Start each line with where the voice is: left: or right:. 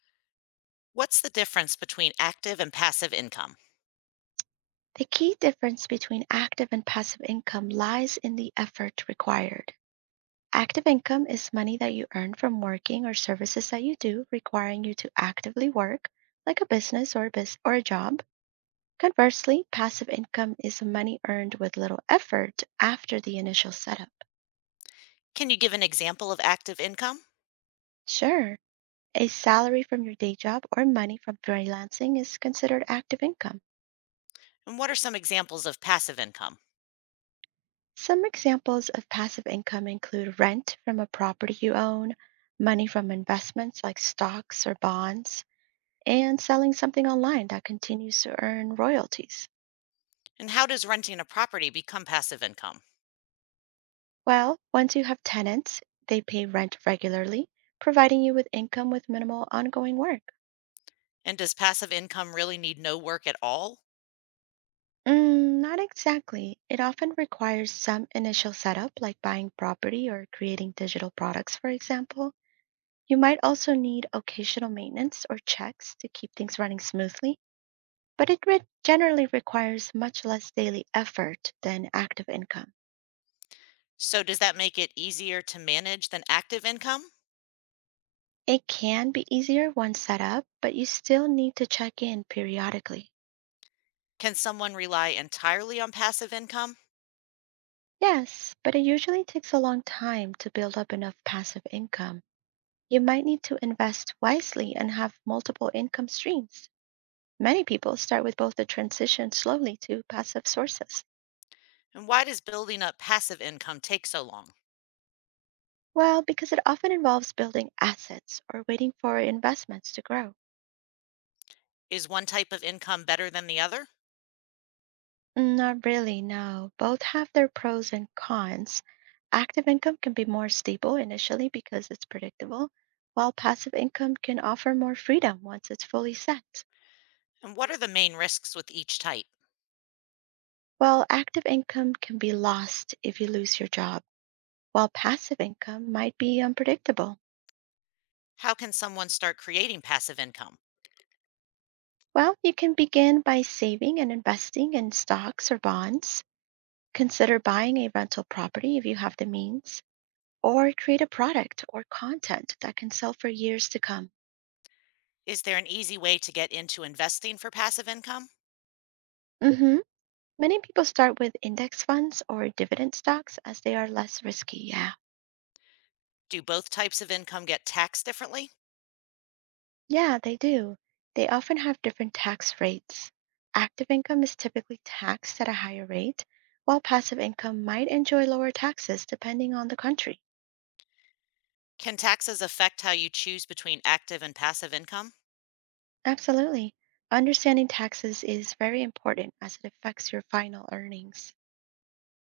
left: What's the difference between active and passive income?
right: The key difference between active and passive income lies in the effort required. Active income is money that you earn from working or services that you do, requiring you to actively work, like a business or or a job. Conversely, passive income is money earned with little effort after the initial setup.
left: Can you give an example of active income?
right: Sure, a salary from your day job or money from freelancing is considered active income.
left: And what are some examples of passive income?
right: Some examples of passive income include rent from a property you own, money from investments like stocks or bonds, and selling something online that continues to earn royalties.
left: And how does renting a property become passive income?
right: Well, once you have tenants, they pay rent regularly, providing you with income with minimal ongoing work.
left: And does passive income really need no work at all?
right: Not exactly. It often requires some initial setup, like buying property or creating digital products, for example. You might also need occasional maintenance or checks to keep things running smoothly, but generally requires much less daily effort than active income.
left: So, does that make it easier to manage than active income?
right: It can be easier once set up, but you still need to check in periodically.
left: Can someone rely entirely on passive income?
right: Yes, but it usually takes a long time to build up enough passive income. You might need to invest wisely and have multiple income streams. Many people start with both the transition slowly to passive sources.
left: And why does building up passive income take so long?
right: Well, because it often involves building assets or waiting for investments to grow.
left: Is one type of income better than the other?
right: Not really, no. Both have their pros and cons. Active income can be more stable initially because it's predictable, while passive income can offer more freedom once it's fully set.
left: And what are the main risks with each type?
right: Well, active income can be lost if you lose your job, while passive income might be unpredictable.
left: How can someone start creating passive income?
right: Well, you can begin by saving and investing in stocks or bonds. Consider buying a rental property if you have the means, or create a product or content that can sell for years to come.
left: Is there an easy way to get into investing for passive income?
right: hmm Many people start with index funds or dividend stocks as they are less risky. Yeah.
left: Do both types of income get taxed differently?
right: Yeah, they do. They often have different tax rates. Active income is typically taxed at a higher rate, while passive income might enjoy lower taxes depending on the country.
left: Can taxes affect how you choose between active and passive income?
right: Absolutely. Understanding taxes is very important as it affects your final earnings.